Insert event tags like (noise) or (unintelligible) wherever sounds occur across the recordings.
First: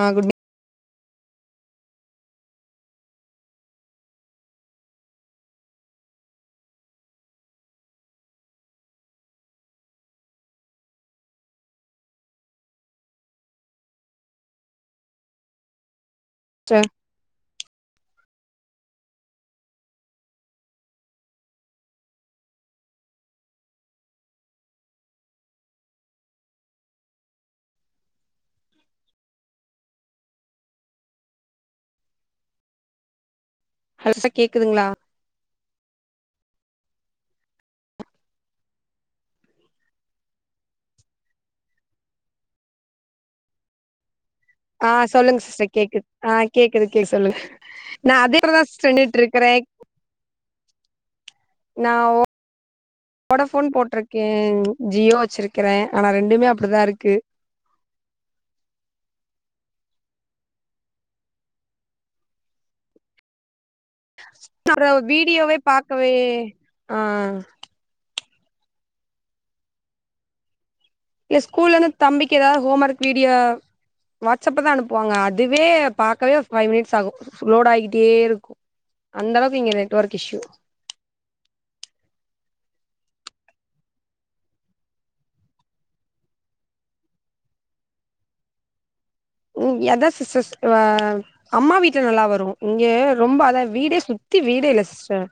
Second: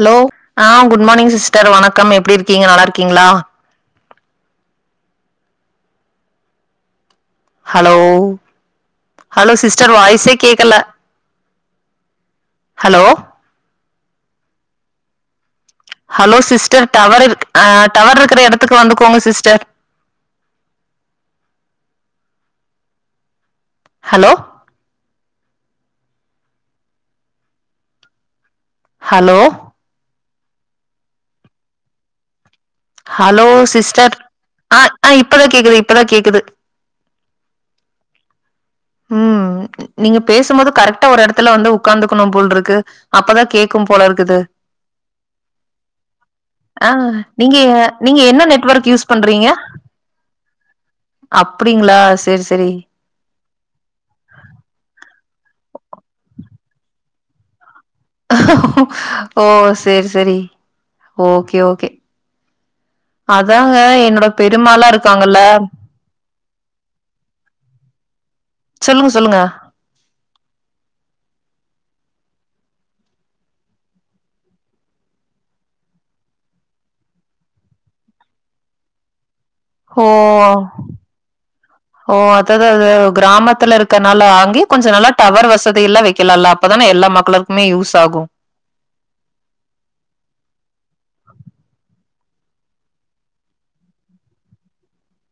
ஆ good ஆ good morning sister வணக்கம் எப்டி இருக்கீங்க நல்லா இருக்கீங்ளா ஹலோ ஹலோ சிஸ்டர் வாய்ஸே கேக்கல ஹலோ ஹலோ சிஸ்டர் டவர் இருக் அ டவர் இருக்கிற எடத்துக்கு வந்துக்கோங்க sister hello hello hello hello sister ஆ கேக்குதுங்களா ஆ இப்பதா கேக்குது இப்பதா கேக்குது ம் நீங்க பேசும் போது கரெக்டா ஒரு எடத்துல வந்து உக்காந்துக்கணு போல் இருக்கு அப்பதா கேக்கும் போல இருக்குது ஆ சொல்லுங்க சிஸ்டர் கேக்குது ஆ கேக்குது ஆ கேக்கு சொல்லுங்க நீங்க நா நீங்க அதே என்ன எடத்துல தா நெட்வொர்க் சிஸ்டர் யூஸ் நின்னுட்ருக்கற பண்றீங்க அப்டிங்களா சேரி சேரி வோடா ஃபோன் போட்டிருக்கே ஜியோ வச்சிருக்கிற ஆனா ரெண்டுமே அப்டிதா இருக்கு ஓ சரி சரி ஓகே ஓகே அதாங்க எ அத வீடியோவே பாக்கவே ஆ சொல்லுங்க சொல்லுங்க இல்ல ஸ்கூல்லந்து தம்பிக்கு எதா ஹோம் ஒர்க் வீடியோ வாட்அப்ப தா அனுப்புவாங்க அதுவே பாக்கவே ஒரு ஃபைவ் மினிட்ஸ் ஆகு லோட் ஆகிட்டே இருக்கு அந்த அளவுக்கு இங்க ஹோ நெட்ஒர்க் இஷ்யூ ஓ அதது அது கிராமத்துல இருக்கனால அங்கியு கொஞ்ச நல்லா டவர் வசதி எல்லா வெக்கலால்ல அப்பதான எல்லா மக்களு குமே யூஸ் ஆகு ம் எத சிஸ்டர் (unintelligible) அம்மா வீட்ல நல்லா வரு இங்க ரொம்ப அத வீடே சுத்தி வீடே இல்ல சிஸ்டர்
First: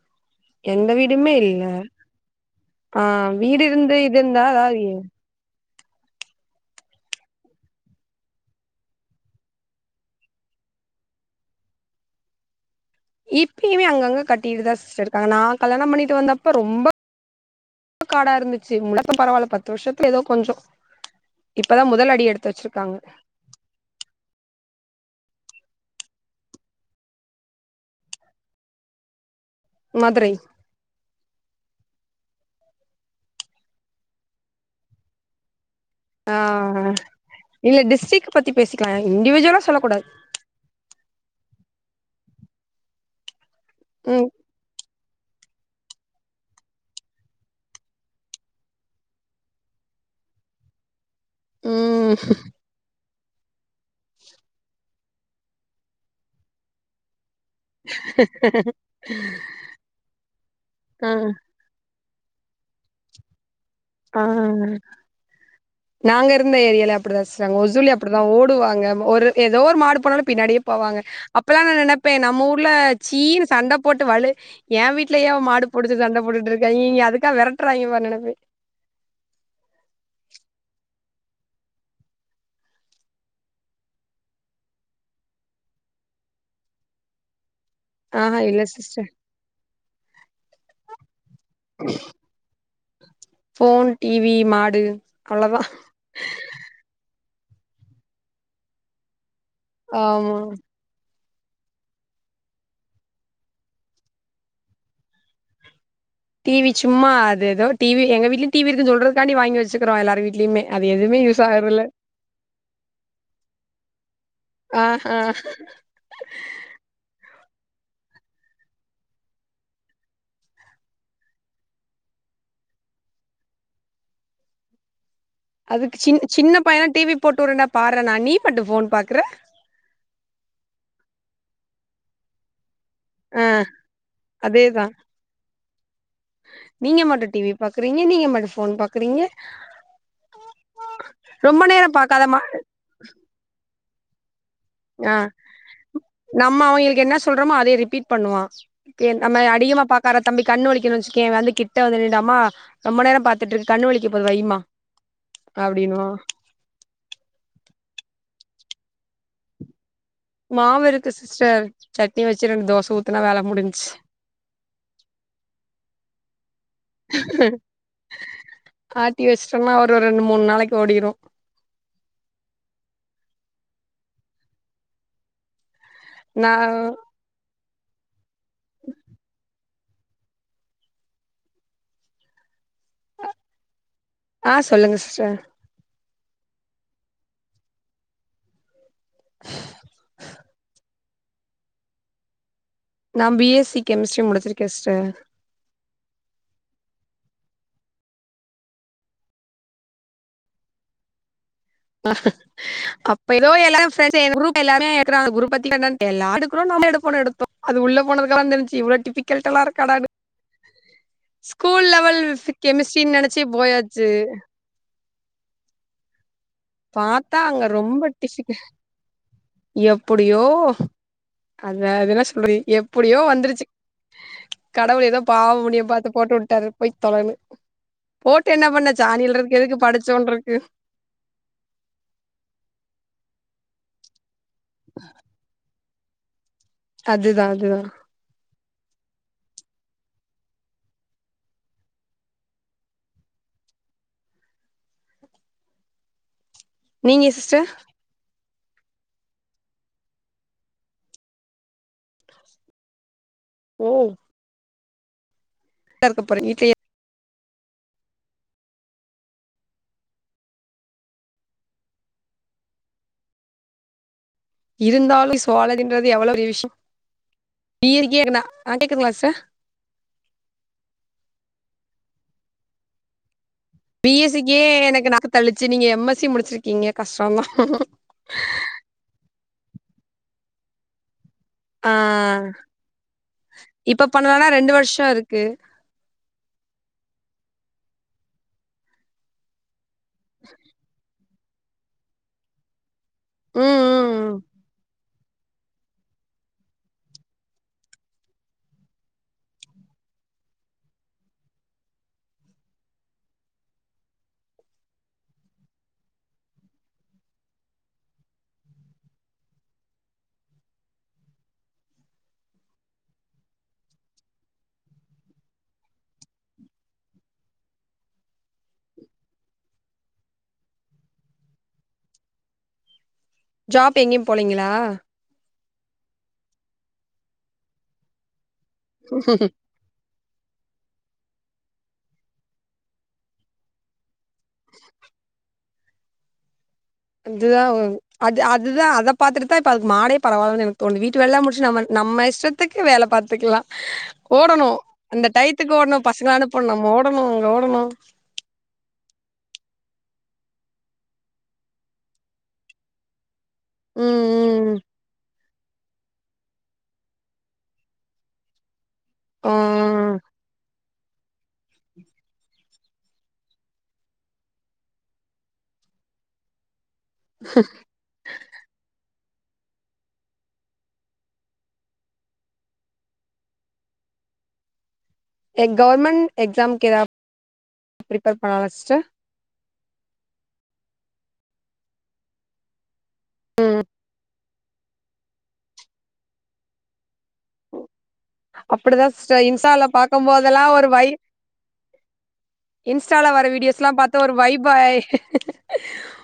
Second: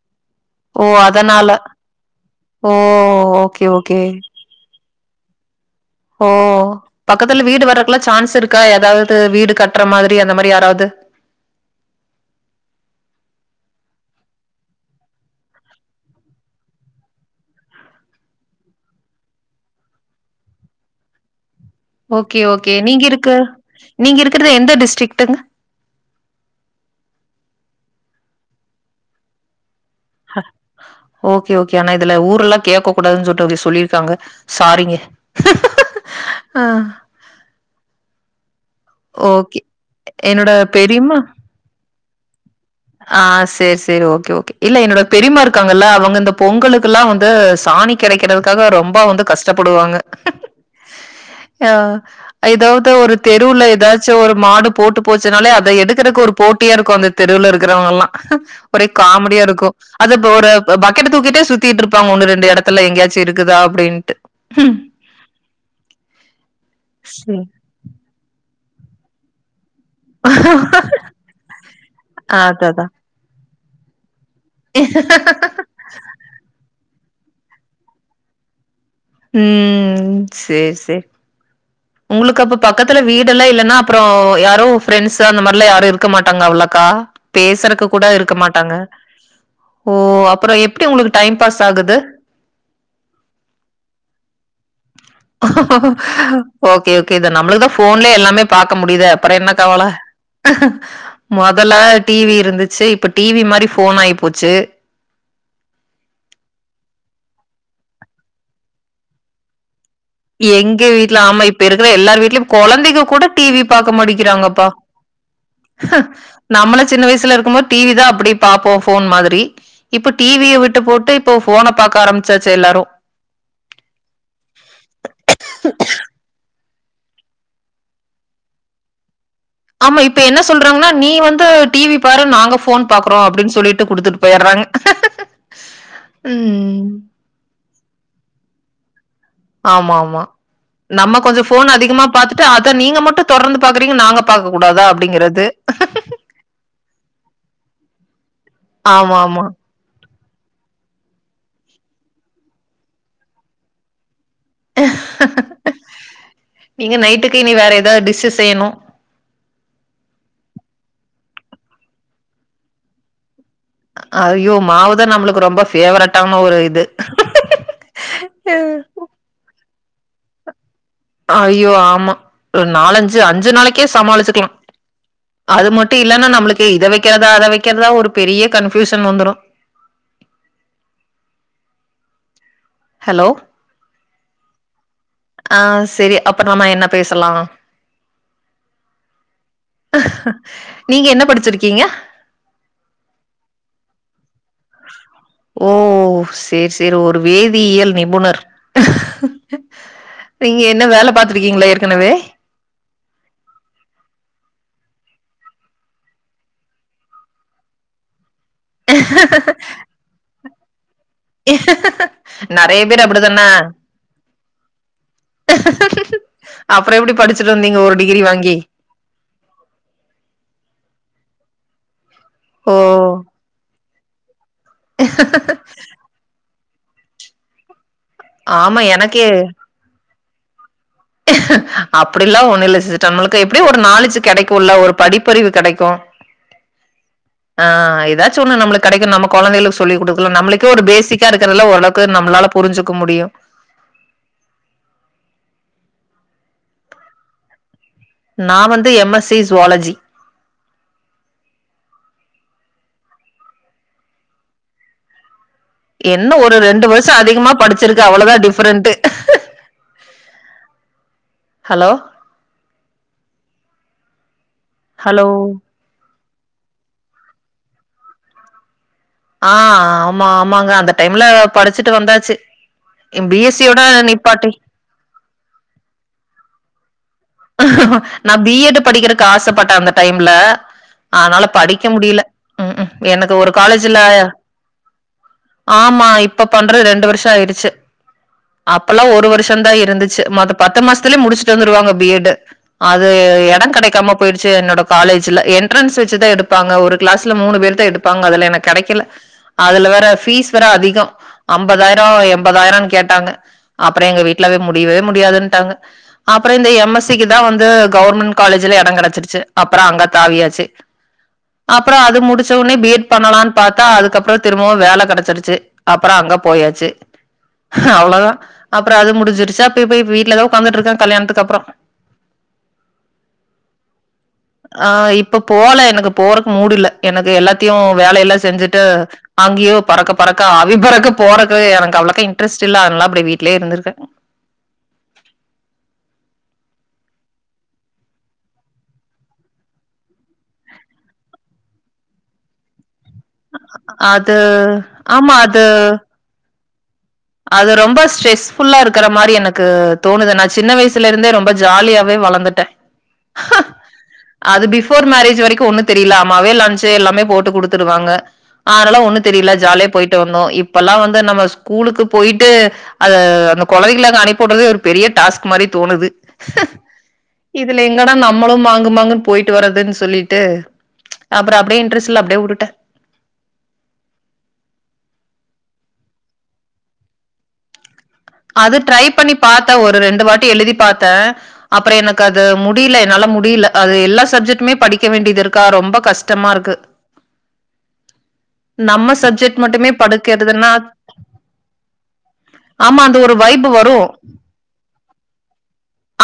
ஓ எந்த வீடுமே அதனால இல்ல ஓ ஆ வீடு ஓகே இருந்து ஓகே இது இருந்தா அதா ஓ பக்கத்துல வீடு வரக்லா சான்ஸ் இருக்கா எதாவது வீடு கட்ற மாதிரி அந்த மாரி யாராது இப்பயுமே அங்கங்க கட்டிட்டுதா சிஸ்டர் இருக்காங்க நா கல்யாணம்பண்ணிட்டு வந்தப்ப ரொம்ப காடா இருந்துச்சு முழக்க பரவால்ல பத்து வருஷத்துல ஏதோ கொஞ்சோ இப்பதா முதல் அடி ஓகே எடுத்து ஓகே வச்சிருக்காங்க நீங்க இருக்கு நீங்க இருக்கறது எந்த டிஸ்டரிக்டங்க மதுரை ஓகே ஓகே ஆனா இதுல ஊர்ல்லா கேக்க கூடாது ன்னு சொல்ட்டு அப்டி சொல்லியிருக்காங்க சாரிங்க ஆ அ இல்ல டிஸ்ட்ரிக் பத்தி பேசிக்கலா இண்டிவிஜுவலா ஓகே. சொல்ல கூடாது என்னோட பெரிம்மா ஆ சேரி சேரி ம் ஓகே ஓகே இல்ல என்னோட பெரிம்மா இருக்காங்கல்ல அவங்க இந்த பொங்கலுக்கெல்லா வந்து சாணி கெடைக்கிறதுக்காக ரொம்ப வந்து கஷ்டப்படுவாங்க அ ம் எதாவது ஒரு தெருவுல எதாச்சு ஒரு மாடு போட்டு போச்சினாலே அத எடுக்கறக்கு ஒரு போட்டியா இருக்கு அந்த தெருவுல இரு க்கறவங்கல்லா ஒரே காமெடியா இருக்கு அது ஒரு பக்கெட்ட ஆ தூக்கிட்டே சுத் திட்டு இருப்பாங்க ஒன்னு ரெண்டு எடத்துல எங்கயாச்சு இருக்குதா அப்டீன்னு ஆ நாங்க இருந்த ஏரியால அப்டி தா சேரி சிஸ்டர் அங் ஒசூர்லேயு அப் அப்டிதா ஓடுவாங்க ஒரு எதோ ஒரு மாடு போனாலு பின்னாடியே போவாங்க அப்பல்லா நா நெனைப்பே நம்ம ஊர்ல அததா ச்சீனு சண்ட போட்டு வலு என் வீட்ல ஏ மாடு புடிச்சு சண்ட போட்டுட்டு இருக்க ஈ அதுக்கா வெரட்றாங்கே பார் நெனப்பே ம் சேர் சேர் உங்களுக்கு அப்ப பக்கத்துல வீடெல்லா இல்லனா அப்றோ யாரோ ஃபிரண்ட்ஸ் அந்த மாரி லா யாரு இருக்க மாட்டாங்க அவ்ளக்கா பேசுறக்கு கூட இருக்க ஆஹா இல்ல மாட்டாங்க சிஸ்டர் ஓ அப்பறோ எப்டி உங்களுக்கு டைம் பாஸ் ஆகுது ஃபோன் டி வி மாடு அவ்ளோதா ஓகே ஓகே இத நம்மளுக்கு தா ஃபோன்லே எல்லாமே பாக்க முடிதே அப்ற என்ன கவல ஆமா மொதல டி வி இருந்துச்சு இப்ப டி வி மாரி ஃபோன் ஆயிப்போச்சு டி வி சும்மா அது எதோ டி வி எங்க வீட்லயு டி வி இருக்குன் சொல்றதுக்காண்டி வாங்கி வெச்சுக்றோ எல்லார் எங்க வீட்ல ஆமா இப்ப இருக்கிற எல்லார் வீட்லயும் கொழந்தைக கூட டி வி பாக்க மாட்டிக்கிறாங்கப்பா ஆஹ நம்மளே சின்ன வயசுல இருக்கும் போது டி வி தா அப்டி பாப்போ ஃபோன் மாதிரி இப்ப டி வி ய விட்டு போட்டு இப்ப ஃபோன பாக்க ஆரம்மிச்சாச்சு எல்லாரு அதுக்கு சின் சின்ன பைய டி வி போட்டு உட்றேன்டா பாட்றனா நீ மட்டு ஃபோன் பாக்குற ஆமா இப்ப என்ன சொல்றாங்கனா நீ வந்து டி வி பாரு நாங்க ஃபோன் பாக்குறோ ஆ அப்டின் சொல்லிட்டு குடுத்துட்டு போயிட்றாங்க அதேதா ம் நீங்க மட்டு டிவி பாக்குறீங்க நீங்க மட்டு ஃபோன் பாக்குறீங்க ஆமாம்மா நம்ம கொஞ்ச ரொம்ப ஃபோன நேரோ அதிகமா பாக்காதமா பாத்துட்டு அத நீங்க மட்டு தொடர்ந்து பாக்குறீங்க நாங்கப் பாக்க கூடாதா ஆ அப்டிங்கிறது நம்ம அவங்கெளுக்கு என்ன சொல்றோமோ அதே ரிபீட் பண்ணுவா ஓகே ஆமா நம்ம ஆமா. அதிகமா பாக் காறா தம்பி கண்ணு வலிக்குதுன் வச்சுக்கயே வந்து கிட்ட வந்து நின்னுட்டு அம்மா ரொம்ப நேர பாத்துட்ருக்க கண்ணு வலிக்கப்போது வைமா அப்டினுவா நீங்க நைட்டுக்கு இனி வேற எதாவ்து டிஷ்ஷு செய்யணு மாவு இருக்கு சிஸ்டர் சட்னி வெச்சு ரெண்டு தோச ஊத்துனா வேல முடிஞ் அ ஐயோ மாவுதா நம்மளுக்கு ரொம்ப ஃபேவரட்டான ஒரு இது ம் ஆட்டி வச்ட்டம்னா ஒரு ரெண்டு மூணு நாளைக்கு ஓடிரு ஐயோ ஆமா ஒரு நாலஞ்சு அஞ்சு நாளைக்கே சமாளிச்சுக்கலா அது மட் டு இல்லனா நா நம்மளுக்கு இத வெக்கறதா அத வெக்கறதா ஒரு பெரிய கன்ஃபியூஷன் வந்துரு ஹலோ ஆ சொல்லுங்க சிஸ்டர் ஆ செரி அப்ப நம்ம என்ன பேசலா நீங்க என்ன படிச்சிருக்கீங்க நா பி எஸ் சி கெமிஸ்ட்ரி முடிச்சிருக்கே சிஸ்டர் ஓ சேரி சேரி ஒரு வேதியியல் நிபுணர் நீங்க என்ன வேல பாத்திருக்கீங்ளா ஏற்க் அ ஹா அப் இப்ப எதோ எல்லாரு ஃபிரெண்ட்ஸு எந்த குரூப் எல்லாரு எடுக்றாங்க அந்த குரூப் பத்தி என்னன் தெர்ல ஆ எடுக்குறோ நாம் எடுப்போணு எடுத்தோ அது உள்ள போனதுக்கப்பற தெரிஞ்ச்சு இவ்ளோ டிஃபிக்கல்ட்டாலா இருக்காடானு ஸ்கூல் லெவல் ஸ் நெறைய கெமிஸ்ட்ரின்னு நெனச்சு போயாச்சு அப்பற எப்டி பாத்தா படிச்சுட்டு அங்க வந்தீங்க ஒரு டிகிரி வாங்கி எப்புடியோ அத அதல்லா சொ இப்ப வை ஓ! எப்டியோ வந்துருச்சு கடவுள் எதோ பாவ புண்ணியம் பாத்து போட்டு உட்டுடாரு போய் தொலன்னு போட்டு என்ன ஆமா. பண்ண சாணி எனக்கே அழ்றதுக்கு எதுக்கு படிச்சோன்ருக்கு அப்டிலா ஒன்னு இல்ல சிஸ்டர் நம்மளுக்கு எப்டியு ஒரு நாலேஜுக் கெடைக்குல்ல ஒரு படிப்பறிவு கெடைக்கு அதுதா ஆ அதுதா எதாச்சு ஒன்னு நம்மளுக்கு கெடைக்கு நம்ம கொழந்தைகளுக்கு சொல்லி் குடுக்கலா நம்மளுக்கே ஒரு பேசிக்கா இருக்கிறதெல்லா ஓரளவுக்கு நம்மளால புரிஞ்சிக்க முடியு நீங்க சிஸ்டர் நா வந்து எம் எஸ் சி ஜுவாலஜி ம் என்ன போறீங்க ஒரு வீட்லயே ரெண்டு வர்ஷ அதிகமா படிச் ச்சுருக்கு அவளதா டிஃபரெண்ட்டு ஹலோ ஹலோ. இருந்தாலு சோழதின்றது எவ்ள பெரிய விஷும் நீரு கேக்குநா அ கேக்குதுங்ளா சா ஆ ஆமா ஆமாங்க அந்த டைம்ல படிச்சிட்டு வந்தாச்சு யம் பி எஸ் சி யோட நிப்பாட்டி ஏ எனக்கு நாக்குத் கழிச்சி நீங்க எம் எஸ் சி முடிச்சிர்க்கீங்க கஷ்டோன்தா நா பி எட்டு படிக்கிறக்கு ஆசப்பட்ட அந்த டைம்ல அனால படிக்க ஆ முடிய்ல ம்ம் எனக்கு ஒரு காலேஜ்ல இப்ப பண்ணலனா ரெண்டு வருஷோ இருக்கு ஆமா இப்ப பண்று ரெண்டு வர்ஷ ஆய்டுச்சு அப்பல்லா ஒரு வருஷன்தா இருந்துச் மொது பத்து மாஸ்த்துலே முடிச்ட்டு வந்துருவாங்க பி எட்டு அது எடன் ம் ம் கடைக்காம ம் போய்டுச்சு என்னோட காலேஜ்ஜுல என் ட்ரன்ஸ் வச்சிதா எடுப்பாங்க ஒரு க்ளாஸ்ல மூணு பேரத்தா எடுப்பாங்க அதுல என கிடைக்கல அதுல வேற ஃபீஸ் வெற அதிகம் அம்பதாய்ரோ எம்பதாய்ரன் கேட்டாங்க அப்ற எங்க வீட்லவே முடிவே முடியாதுன்ட்டாங்க அப்ற இந்த எம் எஸ் திக்கிதா வந்து கௌர்மெண் காலேஜ்ல யட கடச்சிருச்சு அப்பறா அங்க தாவியாச்சு அப்றா அது முடிச்ச உனே பி எட் பண்ணலான் பாத்தா அதுக்கப்றோ திரும்பவு வேல கடச்சிருச்சு அப்பற அங்க போயாச்சு அவ்வளதா அப்ற அது முடின்சிருச்சி அப்ப இப்பி வீட்லதா உக்காந்துட்ருக்கா கல்யாண்த்துக்கப்பறோ ஜாப் எங்யும் போளீங்களா ஆ இப்ப போல எனக்கு போறக் மூட் இல்ல எனது எல்லாத்யு வேல எல்லா செஞ்சுட்டு அங்யோ பறக்க பறக்க ஆவி பறக்க போறக்வே எனக் அவ்ளக்கா இன்ட்ரெஸ்ட் இல்ல அதனால அப்டி வீட்லே இருந்துருக்கே அதுதா ஊன் அது அதுதா அத பாத்துட்டுத்தா இப்ப அதுக்கு மாடே பரவால்ல எனக் தோணுது வீட்டு வேல்லாம் முட்ஷு நம்ம நம்ம இஷ்டத்துக்கு வேல பாத் தெக்லா அது ஓடணு அந்த ஆமா அது டைய்த்துக்கு ஓட்ணு பசங்கள அனுப்புண் நம்ம ஓடணு அங்க ஓடணு ஃபுல்லா இருக்கற மாறி எனக்கு தோணுது நா சின்ன வயசுல இருந்தே ரொம்ப ஜாலியாவே வளந்துட்டே ஹ ம் அது ம் பிஃபோர் மேரேஜ் வரைக்கு ஒன்னு தெரில அம்மாவே லன்ச்சு எல்லாமே போட்டு குடுத்துடுவாங்க அனால ஒன்னு ஆ தெரில ஜாலியா போய்ட்டு வந்நோ இப் பல்லா வந்து நம்ப ஸ்கூலுக்கு போய்ட்டு அது அந்த கொலைகள அங்க அனுப்பிவுட்றதே ஒரு பெரிய டாஸ்க் மாறி தோணுது இதுலிங் என்னடா நம்மளு மாங்கு மாங்குன் போய்ட்டு வரதுன்சொல்லிட்டு அப்ற அப்படியே இன்ட்ரெஸ் இல்ல அப்படியே உட்டுட்டன் எ கவ்ர்மெண் எக்ஜாம் கெறாப் அது ட்ரை பண்ணி பாத்த ஒர் ரெண்டு வாட்டி எழுதி பாத்த அப்பற எனக்கு அது முட் டீல்ல என்னால முடில அது எல்லா சப்ஜெட்மே படிக்க வேண்டிது இருக்கா ரொம்ப கஷ்டமா இருக்கு அப்படிதா நம்ம சிஸ்டர் சப்ஜெட் இன்ஸ்டால மட்டுமே பாக்கும் போதெல்லா படுக்கெற்துன்னாட் ஒரு வை ஆமான் ஆல வர வீடியோஸ்லா பாத்த ஒரு வைப் பாய்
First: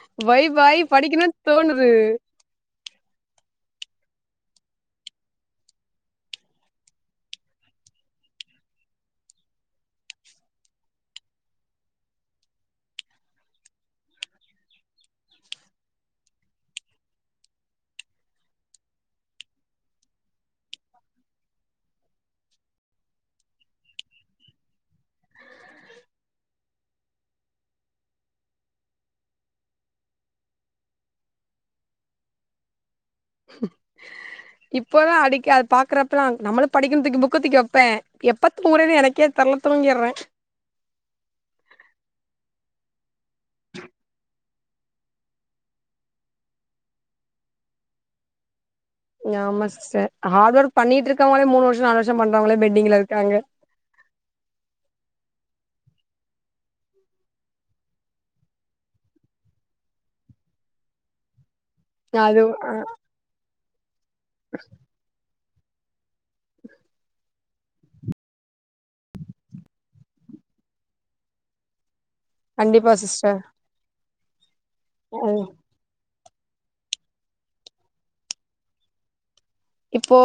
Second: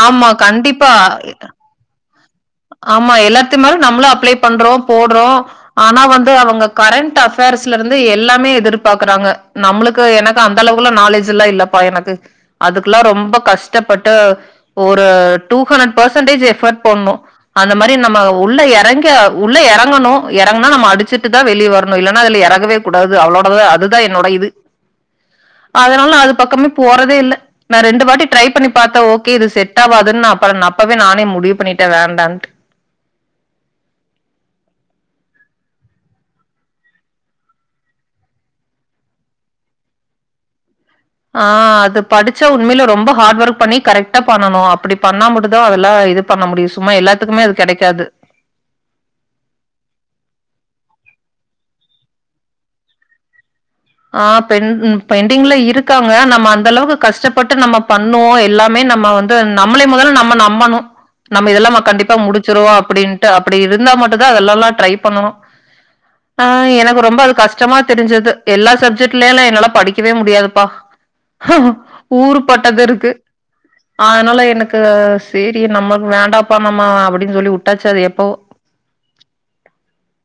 ஆமா கண்டிப்பா எ அ து ஆமா எல்லாத்து மேல் நம்மளு அப்ளை பண்றோ போட்றோ ஆனா வந்து அவங்க கரண்ட் அஃபேர்ஸ்ல இருந்து எல்லாமே எதிர்பாக்குறாங்க நம்ளுக்கு எனக் கா அந்த அளவ்க்குல்ல நாலேஜ் எல்லா இல்லப்பா எனக்கு அதுக்லா ரொம்ப கஷ்டப்பட்டு ஒரு டூ ஹண்னட் பஸ்சன்டேஜ் எஃபட் போட்ணு அந்த மாறி நம்ம உள்ள யறங்க உள்ள யறங்கணு யறங்னா நம்ம அடிச்சிட்டுதா வெளிய வரணு இல்லன்னா அதுல யறகவே கூடாது அவ்ளோடதே அதுதா என்னோட இது நா ரெண்டு வாட்டி ட்ரை பண்ணி பாத்தே ஓகே இது செட் ஆவாதுன்னு அப்றம் அப்பவே நானே முடிவு பண்ணிட்டே வேண்டான்னு இப்போல்லா அடிக்க அது பாக்குறப்பல்லா நம்மளு படிக்கனு தூக்கி புக்க தூக்கி வப்பே எப்பத்தூங்கறேன்னு எனக்கே தெர்ல தூங்கியறே ஆ அது படுச்சா உண்மைலே ரொம்ப ஹார்டு ஒர்க் பண்ணி கரெக்டா பண்ணனு அப்டி பண்ணா மட்டுந்தா அதெல்லா இது பண்ண முடியு சும்மா எல்லாத்துக்குமே அது கெடைக்காது ஆமா சிஸ்டர் ஹார்ட் ஒர்க் பண்ணிட்டு இருக்கவுங்களே மூனு வர்ஷொ நாலு வர்ஷொ பண்றவுங்களே பென்டிங்ல இருக்காங்க ஆ பென் பென்டிங்ல இருக்காங்க நம்ம அந்த அளவுக்கு கஷ்டப்பட்டு நம்ம பண்ணுவோ எல்லாமே நம்ம வந்து நம்மளை மொதல்ல நம்ம நம்பணு நம்ம இதெல்லா கண்டிப்பா அது முடிச்சிருவொ அ அப்டின்ட்டு அப்டி இருந்தா மட்டுந் தா அதுலெல்லா ட்ரை பண்ணனு ஆ எனக்கு ரொம்ப அது கஷ்டமா தெருஞ்சது எல்லா சப்ஜெக்ட்லேலா என்னால படிக்கவே முடியாதுப்பா ஊறு பட்டது கண்டிப்பா இருக்கு சிஸ்டர் ஆதுனால எனக்கு ம் சேரி நம்மக்கு வேண்டா (unintelligible) அப்டின் சொல்லி வுட்டாச்சி அது எப்பவோ இப்போ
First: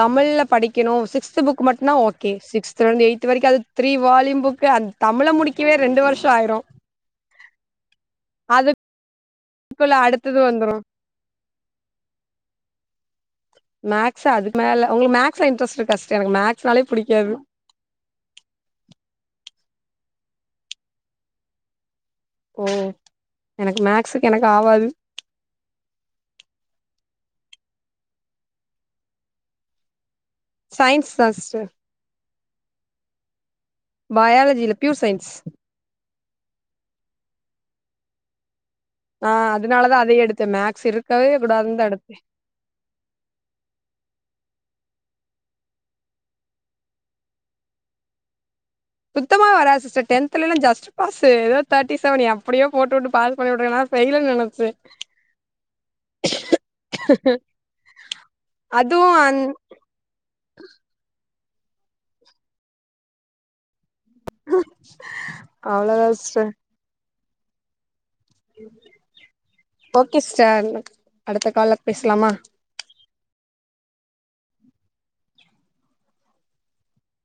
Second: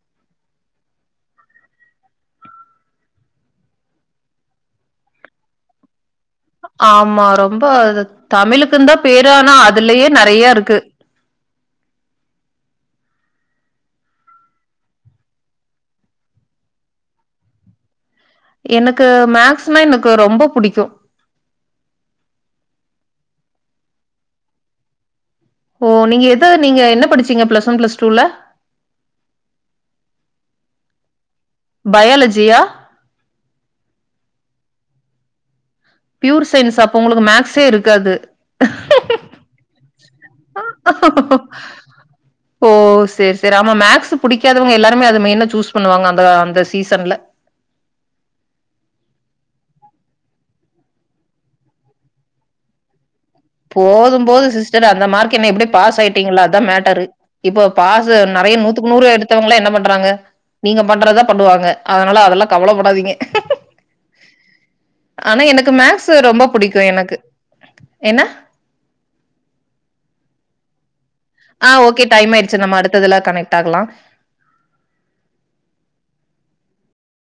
தமிழ்ல படிக்கணு சிக்ஸ்து புக் மட்டுனா ஓகே சிக்ஸ்த்லர்ந்து எய்த்து வரைக்க அது த்ரீ வால்யூம் புக்கு அந்த தமிழ முடிக்கவே ரெண்டு வருஷொ ஆய்டு ஆமா ரொம்ப தமிழுக்குந்தா பேரு ஆனா அதுக்குள்ள அதுலயே அடுத்தது நெறையா இருக்கு வந்துரு மேக்ஸ் அதுக்கு மேல உங்களுக் மேக்ஸ்ல இன்ட்ரெஸ்ட் இருக்கா சிஸ்டர் எனக்கு மேக்ஸ்னாலே புடிக்காது எனக்கு மேக்ஸ்னா எனக்கு ரொம்ப புடிக்கு ஓ எனக்கு மேக்ஸுக்கு எனக்கு ஆவாது ஓ நீங்க எத நீங்க என்ன படுச்சீங்க பிளஸ் ஒன் பிளஸ் டூல சயின்ஸ் தா ஸ்டர் பயாலஜியா பயாலஜில பியூர் சயின்ஸ் பியூர் சயின்ஸ் அப்ப உங்களுக்கு மேக்ஸே இருக்காது ஆ அதுனாலதா அதயே எடுத்தே மேக்ஸ் இருக்கவே கூடாதுன்தா எடுத்தே ஓ சேரி சேரி ஆமா மேக்ஸ் புடிக்காதவங்க எல்லாருமே அது மெயினா சூஸ் பண்ணுவாங்க அந்தா அந்த சீசன்ல சுத்தமாவெ வராது சிஸ்டர் டென்த்லல ஜஸ்ட் பாஸ்ஸு ஏதோ தேர்ட்டி செவன் எப்டியோ போட்டுவுட்டு பாஸ் பண்ணி விட்ருக்கே நா போது ஃபெயிலுன் போது நெனச்சே சிஸ்டர் அந்த மார்க் என்ன எப்டி பாஸ் ஆய்ட்டிங்கள அதா மேட்டரு இப்போ பாசு நெறைய நூத்துக்கு நூறு அதுவு அந் எடுத்தவங்களா என்ன பண்றாங்க நீங்க பண்றதா பண்ணுவாங்க அதுனால அதெல்லா கவலப்படாதீங்க ஆனா எனக்கு அவ்ளோதா மேக்ஸ்ஸு ரொம்ப சிஸ்டர் புடிக்கு எனக்கு என்ன ஓகே சிஸ்டர் அடுத்த ஆ கால்ல ஓகே பேசலாமா டைம் ஆயிருச்சு நம்ம அடுத்ததுல கனெக்ட் ஆகலா